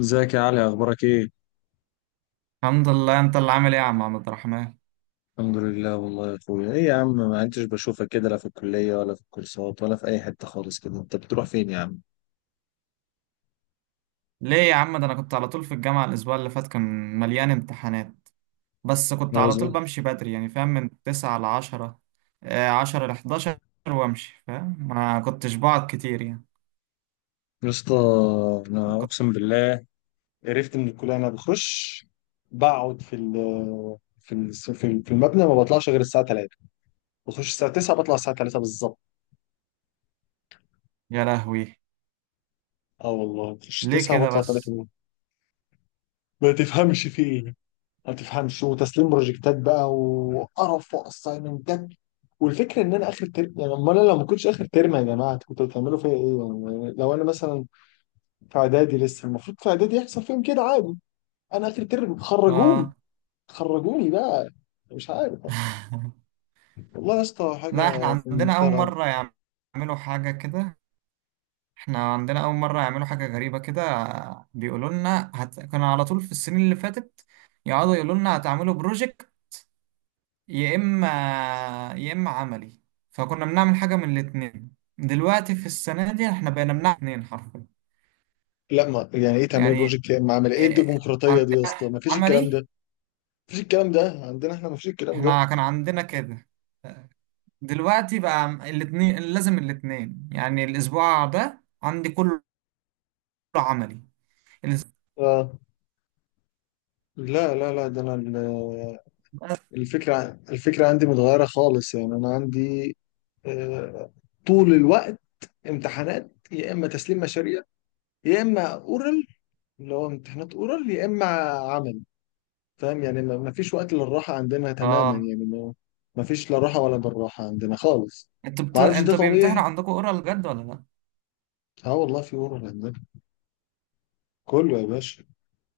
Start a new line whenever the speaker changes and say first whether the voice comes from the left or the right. left: ازيك يا علي؟ اخبارك ايه؟
right: الحمد لله، انت اللي عامل ايه يا عم عبد الرحمن؟
left: الحمد لله والله يا اخويا. ايه يا عم، ما انتش بشوفك كده، لا في الكليه ولا في الكورسات ولا في اي حته خالص، كده انت بتروح فين يا عم؟
right: ليه يا عم؟ ده انا كنت على طول في الجامعة. الاسبوع اللي فات كان مليان امتحانات. بس كنت
left: ولا
right: على طول
left: زمان
right: بمشي بدري، يعني فاهم، من 9 لـ 10. آه، 10 لـ 11. وامشي، فاهم، ما كنتش بقعد كتير يعني.
left: يا اسطى. انا
right: كنت...
left: اقسم بالله قرفت من الكليه. انا بخش، بقعد في ال في المبنى، ما بطلعش غير الساعه 3. بخش الساعه 9 بطلع الساعه 3 بالظبط.
right: يا لهوي!
left: اه والله بخش
right: ليه
left: 9
right: كده
left: بطلع
right: بس؟
left: 3. ما تفهمش في ايه، ما بتفهمش، وتسليم بروجكتات بقى وقرف واسايمنتات. والفكره ان انا اخر ترم، يعني امال انا لو ما كنتش اخر ترم يا جماعه كنتوا بتعملوا فيا ايه؟ يعني لو انا مثلا في اعدادي لسه، المفروض في اعدادي يحصل فيهم كده عادي. انا اخر ترم خرجوني،
right: اه.
left: خرجوني بقى، مش عارف. والله يا اسطى
right: لا، احنا
left: حاجه في
right: عندنا
left: منتهى
right: اول
left: العبث.
right: مرة يعملوا حاجة كده. احنا عندنا اول مرة يعملوا حاجة غريبة كده. آه، بيقولوا لنا كنا على طول في السنين اللي فاتت يقعدوا يقولوا لنا هتعملوا بروجكت. يا اما يا اما عملي. فكنا بنعمل حاجه من الاتنين. دلوقتي في السنه دي احنا بقينا بنعمل اتنين حرفيا.
left: لا، ما يعني ايه تعملي
right: يعني
left: بروجكت يا اما عامل ايه؟ إيه
right: إيه،
left: الديمقراطيه دي يا
right: عندنا
left: اسطى؟ ما فيش الكلام ده،
right: عملي.
left: ما فيش الكلام ده عندنا، احنا ما فيش الكلام ده.
right: احنا كان عندنا كده. دلوقتي بقى الاتنين لازم الاتنين، يعني الاسبوع ده عندي كله عملي. الاس-
left: آه. لا لا لا، ده انا الفكرة، عندي متغيرة خالص، يعني أنا عندي آه، طول الوقت امتحانات، يا إما تسليم مشاريع، يا إما أورال، اللي هو امتحانات أورال، يا إما عمل. فاهم؟ يعني ما فيش وقت للراحة عندنا تماما،
right: اه.
left: يعني ما ما فيش لا راحة ولا بالراحة عندنا خالص. ما أعرفش ده
right: انتوا بيمتحنوا
left: طبيعي.
right: عندكم اورال جد ولا لا؟
left: اه والله في أورال عندنا، كله يا باشا.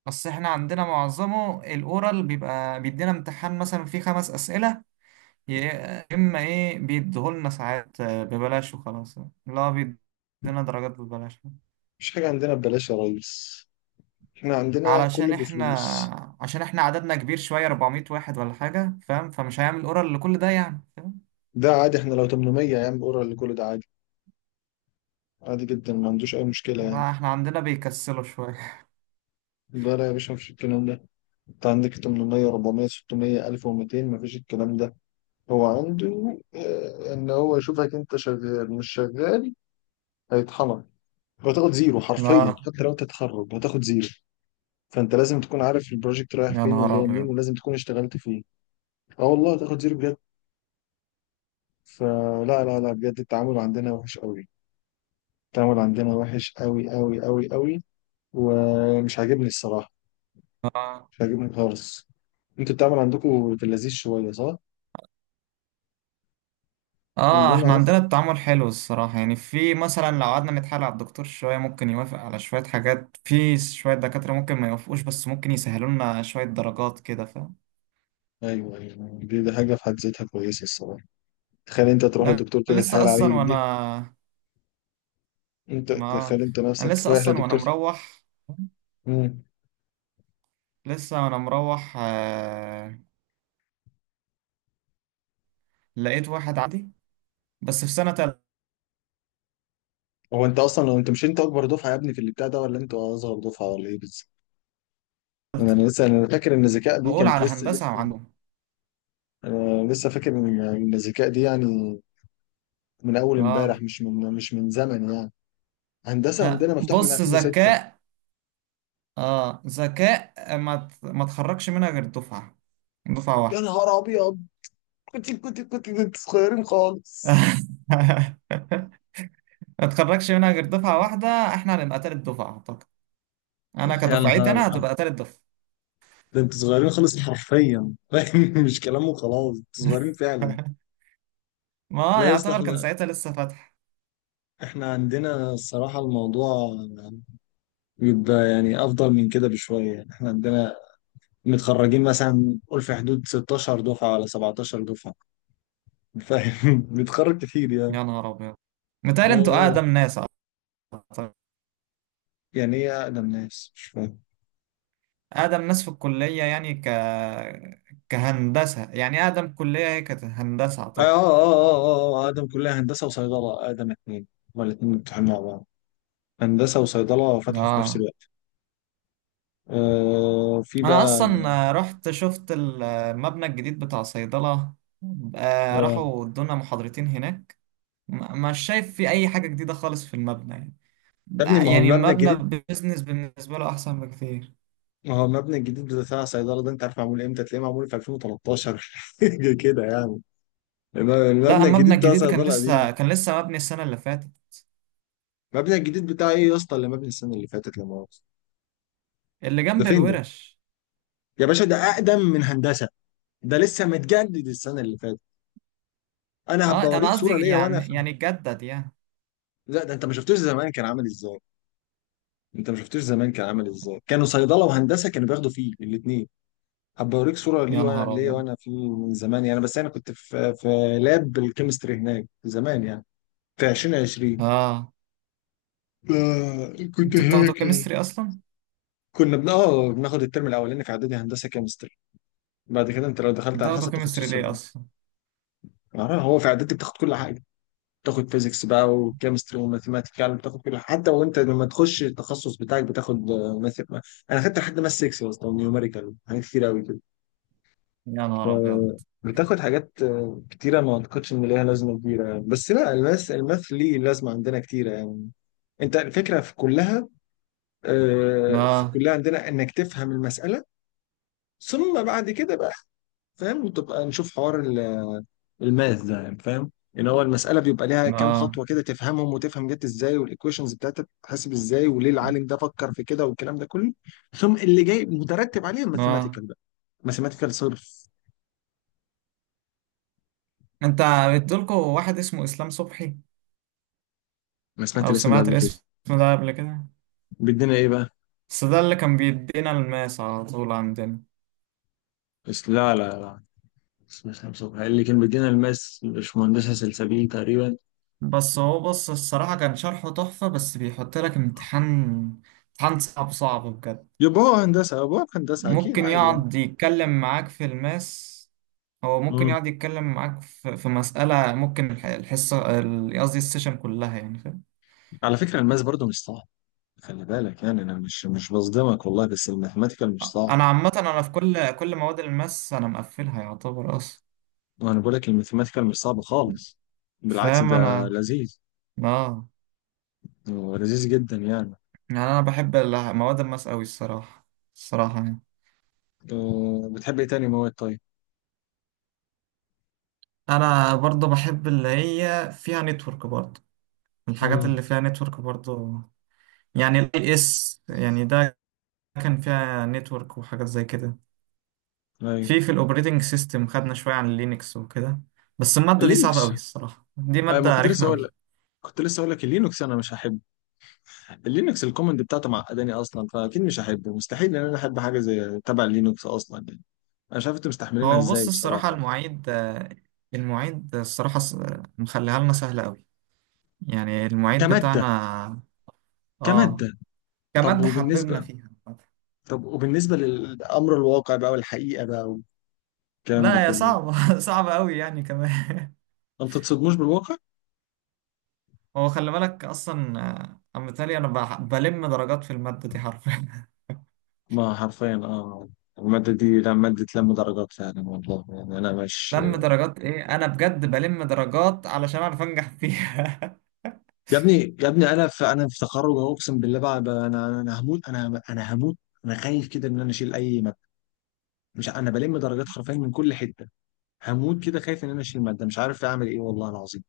right: بس احنا عندنا معظمه الاورال بيبقى بيدينا امتحان مثلا فيه خمس اسئله. يا إما إيه بيديهولنا ساعات، ببلاش وخلاص. لا، بيدينا درجات ببلاش.
left: مفيش حاجة عندنا ببلاش يا ريس، احنا عندنا كله
right: علشان إحنا
left: بفلوس.
right: عشان إحنا عددنا كبير شوية، 400 واحد ولا حاجة، فاهم؟ فمش هيعمل أورال لكل ده، يعني فاهم.
left: ده عادي، احنا لو 800 يا عم أورال كل ده عادي، عادي جدا، ما عندوش أي مشكلة يعني.
right: ما إحنا عندنا بيكسلوا شوية.
left: لا لا يا باشا، مفيش الكلام ده. انت عندك 800، 400 600 1200 مفيش الكلام ده. هو عنده ان هو يشوفك انت شغال مش شغال. هيطحنك، وهتاخد زيرو حرفيا،
right: لا.
left: حتى لو تتخرج هتاخد زيرو. فانت لازم تكون عارف البروجكت رايح
right: يا
left: فين
right: نهار
left: وجاي منين،
right: أبيض!
left: ولازم تكون اشتغلت فيه. اه والله هتاخد زيرو بجد. فلا لا لا لا، بجد التعامل عندنا وحش قوي. التعامل عندنا وحش قوي قوي قوي قوي، ومش عاجبني الصراحة،
right: آه،
left: مش عاجبني خالص. انتوا التعامل عندكم في اللذيذ شوية صح؟ يعني اللي
right: آه،
left: انا،
right: إحنا عندنا التعامل حلو الصراحة، يعني في مثلا لو قعدنا نتحايل على الدكتور شوية ممكن يوافق على شوية حاجات، في شوية دكاترة ممكن ما يوافقوش، بس ممكن يسهلوا لنا شوية درجات كده.
left: ايوه ايوه، دي، دي حاجه في حد ذاتها كويسه الصراحه. تخيل انت تروح
right: ده
left: للدكتور
right: أنا
left: كده
right: لسه
left: تحايل
right: اصلا
left: عليه
right: وانا
left: دي، انت
right: ما
left: تخيل انت
right: انا
left: نفسك
right: لسه
left: رايح
right: اصلا وانا
left: للدكتور.
right: مروح،
left: امم
right: لسه وانا مروح، لقيت واحد عندي. بس في سنة تالتة.
left: هو انت اصلا لو انت مش، انت اكبر دفعه يا ابني في اللي بتاع ده ولا انت اصغر دفعه ولا ايه بالظبط؟ انا، أنا لسه انا فاكر ان الذكاء دي
right: بقول
left: كانت
right: على
left: لسه
right: هندسة
left: لسه
right: عندهم.
left: انا لسه فاكر ان الذكاء دي يعني من اول امبارح،
right: اه.
left: مش من زمن يعني. هندسه
right: ها،
left: عندنا مفتوحه من
right: بص،
left: 2006.
right: ذكاء. اه، ذكاء ما تخرجش منها غير دفعة
left: يا
right: واحدة.
left: نهار ابيض، كنت صغيرين خالص.
right: ما تخرجش منها غير دفعة واحدة. احنا هنبقى تالت دفعة اعتقد. انا
left: يا
right: كدفعتي
left: نهار،
right: انا هتبقى تالت دفعة.
left: ده انتوا صغيرين خالص حرفيا، فاهم؟ مش كلام وخلاص، انتوا صغيرين فعلا.
right: ما
left: لا يا اسطى،
right: يعتبر كان ساعتها لسه فاتح.
left: احنا عندنا الصراحة الموضوع بيبقى يعني أفضل من كده بشوية، يعني احنا عندنا متخرجين مثلا قول في حدود 16 دفعة ولا 17 دفعة، فاهم؟ بنتخرج كتير يعني.
right: يا نهار ابيض.
left: آه،
right: متهيألي انتوا
left: آه.
right: اقدم ناس. أعتقد.
left: يعني ايه أقدم ناس؟ مش فاهم.
right: اقدم ناس في الكلية، يعني كهندسة، يعني اقدم كلية هي كانت هندسة اعتقد.
left: أقدم كلية هندسة وصيدلة، أقدم اتنين. هما الاتنين مفتوحين مع بعض، هندسة وصيدلة فتحوا في نفس
right: اه.
left: الوقت. آه، في
right: انا
left: بقى.
right: اصلا رحت شفت المبنى الجديد بتاع صيدلة. آه،
left: آه،
right: راحوا ادونا محاضرتين هناك. مش شايف في اي حاجة جديدة خالص في المبنى يعني.
left: يا ابني ما هو
right: يعني
left: المبنى
right: المبنى
left: الجديد،
right: بيزنس بالنسبة له احسن بكتير.
left: ما هو المبنى الجديد بتاع الصيدله ده، انت عارف معمول امتى؟ تلاقيه معمول في 2013 حاجه كده يعني.
right: لا،
left: المبنى
right: المبنى
left: الجديد بتاع
right: الجديد كان
left: صيدله قديم.
right: لسه مبني السنة اللي فاتت.
left: المبنى الجديد بتاع ايه يا اسطى اللي مبني السنه اللي فاتت؟ لما هو
right: اللي
left: ده
right: جنب
left: فين ده؟
right: الورش.
left: يا باشا ده اقدم من هندسه، ده لسه متجدد السنه اللي فاتت. انا
right: اه،
left: هبقى
right: انا
left: اوريك صوره
right: قصدي
left: ليا وانا
right: يعني
left: في،
right: اتجدد يعني.
left: لا ده انت ما شفتوش زمان كان عامل ازاي، انت ما شفتوش زمان كان عامل ازاي. كانوا صيدله وهندسه كانوا بياخدوا فيه الاثنين. هبقى اوريك صوره ليه
right: يا
left: وانا
right: نهار
left: ليه
right: ابيض.
left: وانا في، من زمان يعني، بس انا كنت في لاب الكيمستري هناك زمان يعني. في 2020
right: اه.
left: آه كنت
right: انتوا بتاخدوا
left: هناك يعني.
right: كيمستري اصلا؟
left: كنا بن اه بناخد الترم الاولاني في اعدادي هندسه كيمستري. بعد كده انت لو دخلت على
right: بتاخدوا
left: حسب
right: كيمستري
left: تخصصك
right: ليه
left: بقى.
right: اصلا؟
left: آه، هو في اعدادي بتاخد كل حاجه. بتاخد فيزيكس بقى وكيمستري وماثيماتيكال، بتاخد كل حاجه. حتى وانت لما تخش التخصص بتاعك بتاخد انا خدت لحد ماث 6 يا اسطى، ونيوميريكال، حاجات كتير قوي كده.
right: يا نهار ابيض.
left: آه، بتاخد حاجات آه، كتيرة ما اعتقدش ان ليها لازمة كبيرة، بس لا، الماث ليه لازمة عندنا كتيرة يعني. انت الفكرة في كلها، آه، في
right: اه،
left: كلها عندنا انك تفهم المسألة، ثم بعد كده بقى، فاهم، تبقى نشوف حوار الماث ده يعني. فاهم ان هو المسألة بيبقى ليها كام
right: اه،
left: خطوة كده، تفهمهم وتفهم جت ازاي، والايكويشنز بتاعتها بتتحسب ازاي، وليه العالم ده فكر في كده، والكلام ده كله. ثم اللي جاي مترتب عليه
right: اه.
left: الماثيماتيكال بقى، ماثيماتيكال صرف.
right: انت بتقولكوا واحد اسمه اسلام صبحي؟
left: انا سمعت
right: او
left: الاسم ده
right: سمعت
left: قبل كده.
right: الاسم ده قبل كده.
left: بيدينا ايه بقى؟
right: بس ده اللي كان بيدينا الماس على طول عندنا.
left: بس لا لا لا، بس مش هنشوفها. اللي كان بيدينا الماس مش مهندسة سلسبيل تقريبا؟
right: بس هو بص الصراحة كان شرحه تحفة، بس بيحط لك امتحان. امتحان صعب صعب بجد.
left: يبقى هو هندسة، يبقى هو هندسة أكيد
right: ممكن
left: عادي يعني.
right: يقعد يتكلم معاك في الماس. هو ممكن
left: امم
right: يقعد يتكلم معاك في مسألة، ممكن الحصة، قصدي السيشن كلها، يعني فاهم.
left: على فكرة الماس برضو مش صعب. خلي بالك يعني، أنا مش بصدمك والله، بس الماثيماتيكال مش صعب.
right: أنا عامة أنا في كل مواد الماس أنا مقفلها يعتبر أصلا.
left: وأنا بقول لك الماثيماتيكال مش صعب خالص، بالعكس
right: فاهم
left: ده
right: أنا.
left: لذيذ
right: آه.
left: ولذيذ جدا يعني.
right: يعني أنا بحب مواد الماس أوي الصراحة. الصراحة يعني.
left: أه، بتحب إيه تاني مواد طيب؟
right: أنا برضه بحب اللي هي فيها نتورك برضه. الحاجات
left: امم
right: اللي فيها نتورك برضه. يعني الاي اس يعني ده. كان فيها نتورك وحاجات زي كده.
left: أيوه.
right: في الاوبريتنج سيستم خدنا شويه عن لينكس وكده. بس الماده دي صعبه قوي
left: اللينكس،
right: الصراحه، دي
left: أيوة ما
right: ماده
left: كنت
right: رخمه
left: لسه أقول لك،
right: قوي.
left: كنت لسه أقول لك اللينكس أنا مش هحبه. اللينكس الكومنت بتاعته معقداني اصلا، فاكيد مش هحبه. مستحيل ان انا احب حاجه زي تبع اللينكس اصلا يعني. انا مش عارف انتوا مستحملينها
right: هو بص
left: ازاي
right: الصراحه
left: بصراحه يعني.
right: المعيد، المعيد الصراحه مخليها لنا سهله قوي. يعني المعيد
left: كماده،
right: بتاعنا. اه.
left: كماده. طب
right: كماده حببنا
left: وبالنسبه،
right: فيها.
left: طب وبالنسبه للامر الواقع بقى والحقيقه بقى والكلام ده
right: لا، هي
left: كله،
right: صعبه. صعبه قوي يعني كمان.
left: ما بتتصدموش بالواقع؟
right: هو خلي بالك اصلا، انا بالتالي انا بلم درجات في الماده دي حرفيا.
left: ما حرفيا اه، الماده دي لا، ماده لم درجات فعلا والله، يعني انا مش،
right: لم درجات ايه، انا بجد بلم درجات علشان اعرف انجح فيها.
left: يا ابني يا ابني انا في، انا في تخرج أهو، اقسم بالله بقى، انا هموت، انا هموت. انا خايف كده ان انا اشيل اي ماده، مش ع- انا بلم درجات حرفيا من كل حته. هموت كده خايف ان انا اشيل ماده، مش عارف اعمل ايه والله العظيم.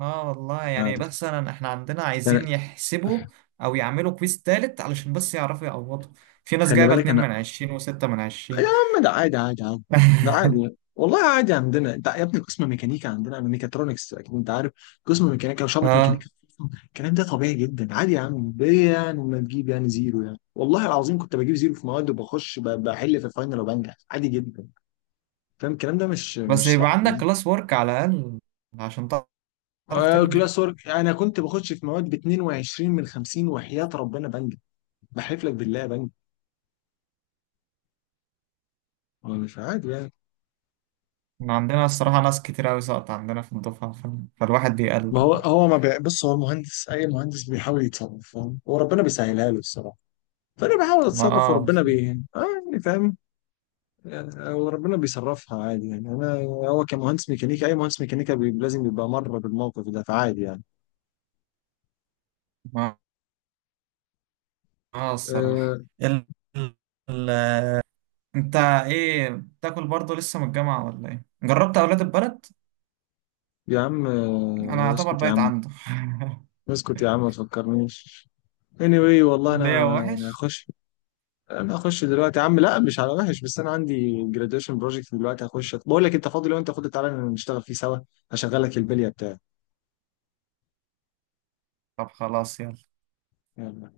right: اه والله
left: مش
right: يعني.
left: عارف.
right: بس احنا عندنا
left: أنا،
right: عايزين يحسبوا. او يعملوا كويس تالت علشان بس يعرفوا يعوضوا. في ناس
left: خلي
right: جايبة
left: بالك
right: اتنين
left: انا.
right: من عشرين وستة من
left: يا
right: عشرين
left: عم ده عادي عادي عادي، ده عادي والله، عادي عندنا. انت يا ابني قسم ميكانيكا عندنا من ميكاترونكس اكيد انت عارف، قسم ميكانيكا وشعبة
right: اه.
left: ميكانيكا. الكلام ده طبيعي جدا عادي يا عم، ليه يعني ما تجيب يعني زيرو يعني؟ والله العظيم كنت بجيب زيرو في مواد وبخش بحل في الفاينل وبنجح عادي جدا. فاهم، الكلام ده مش
right: بس
left: مش
right: يبقى
left: صعب
right: عندك
left: يعني.
right: كلاس ورك على الاقل عشان تعرف
left: آه،
right: تنجح.
left: كلاس ورك. انا كنت بخش في مواد ب 22 من 50 وحياة ربنا بنجح، بحلف لك بالله بنجح. هو مش عادي يعني؟
right: إحنا عندنا الصراحة ناس كتير اوي سقط عندنا في الدفعة، فالواحد
left: ما
right: بيقلق
left: هو
right: برضه.
left: هو ما بي، بص هو المهندس، اي مهندس بيحاول يتصرف، فاهم، وربنا بيسهلها له الصراحه. فانا بحاول
right: ما
left: اتصرف
right: اه.
left: وربنا بي، اه، يعني فاهم، يعني وربنا بيصرفها عادي يعني. انا هو كمهندس ميكانيكا، اي مهندس ميكانيكا بي، لازم يبقى مر بالموقف ده، فعادي يعني.
right: ما اه الصراحة.
left: آه.
right: ال... ال... انت ايه بتاكل برضه لسه من الجامعة ولا ايه؟ جربت اولاد البلد؟
left: يا عم
right: انا
left: آه،
right: اعتبر
left: اسكت يا
right: بقيت
left: عم،
right: عنده.
left: اسكت يا عم ما تفكرنيش. anyway، والله
right: ليا
left: انا، انا
right: وحش.
left: هخش، انا هخش دلوقتي يا عم. لا مش على وحش، بس انا عندي جراديويشن بروجكت دلوقتي. هخش بقول لك، انت فاضي؟ لو انت فاضي تعالى نشتغل فيه سوا، هشغلك البليه بتاعي.
right: طب خلاص يلا.
left: يلا.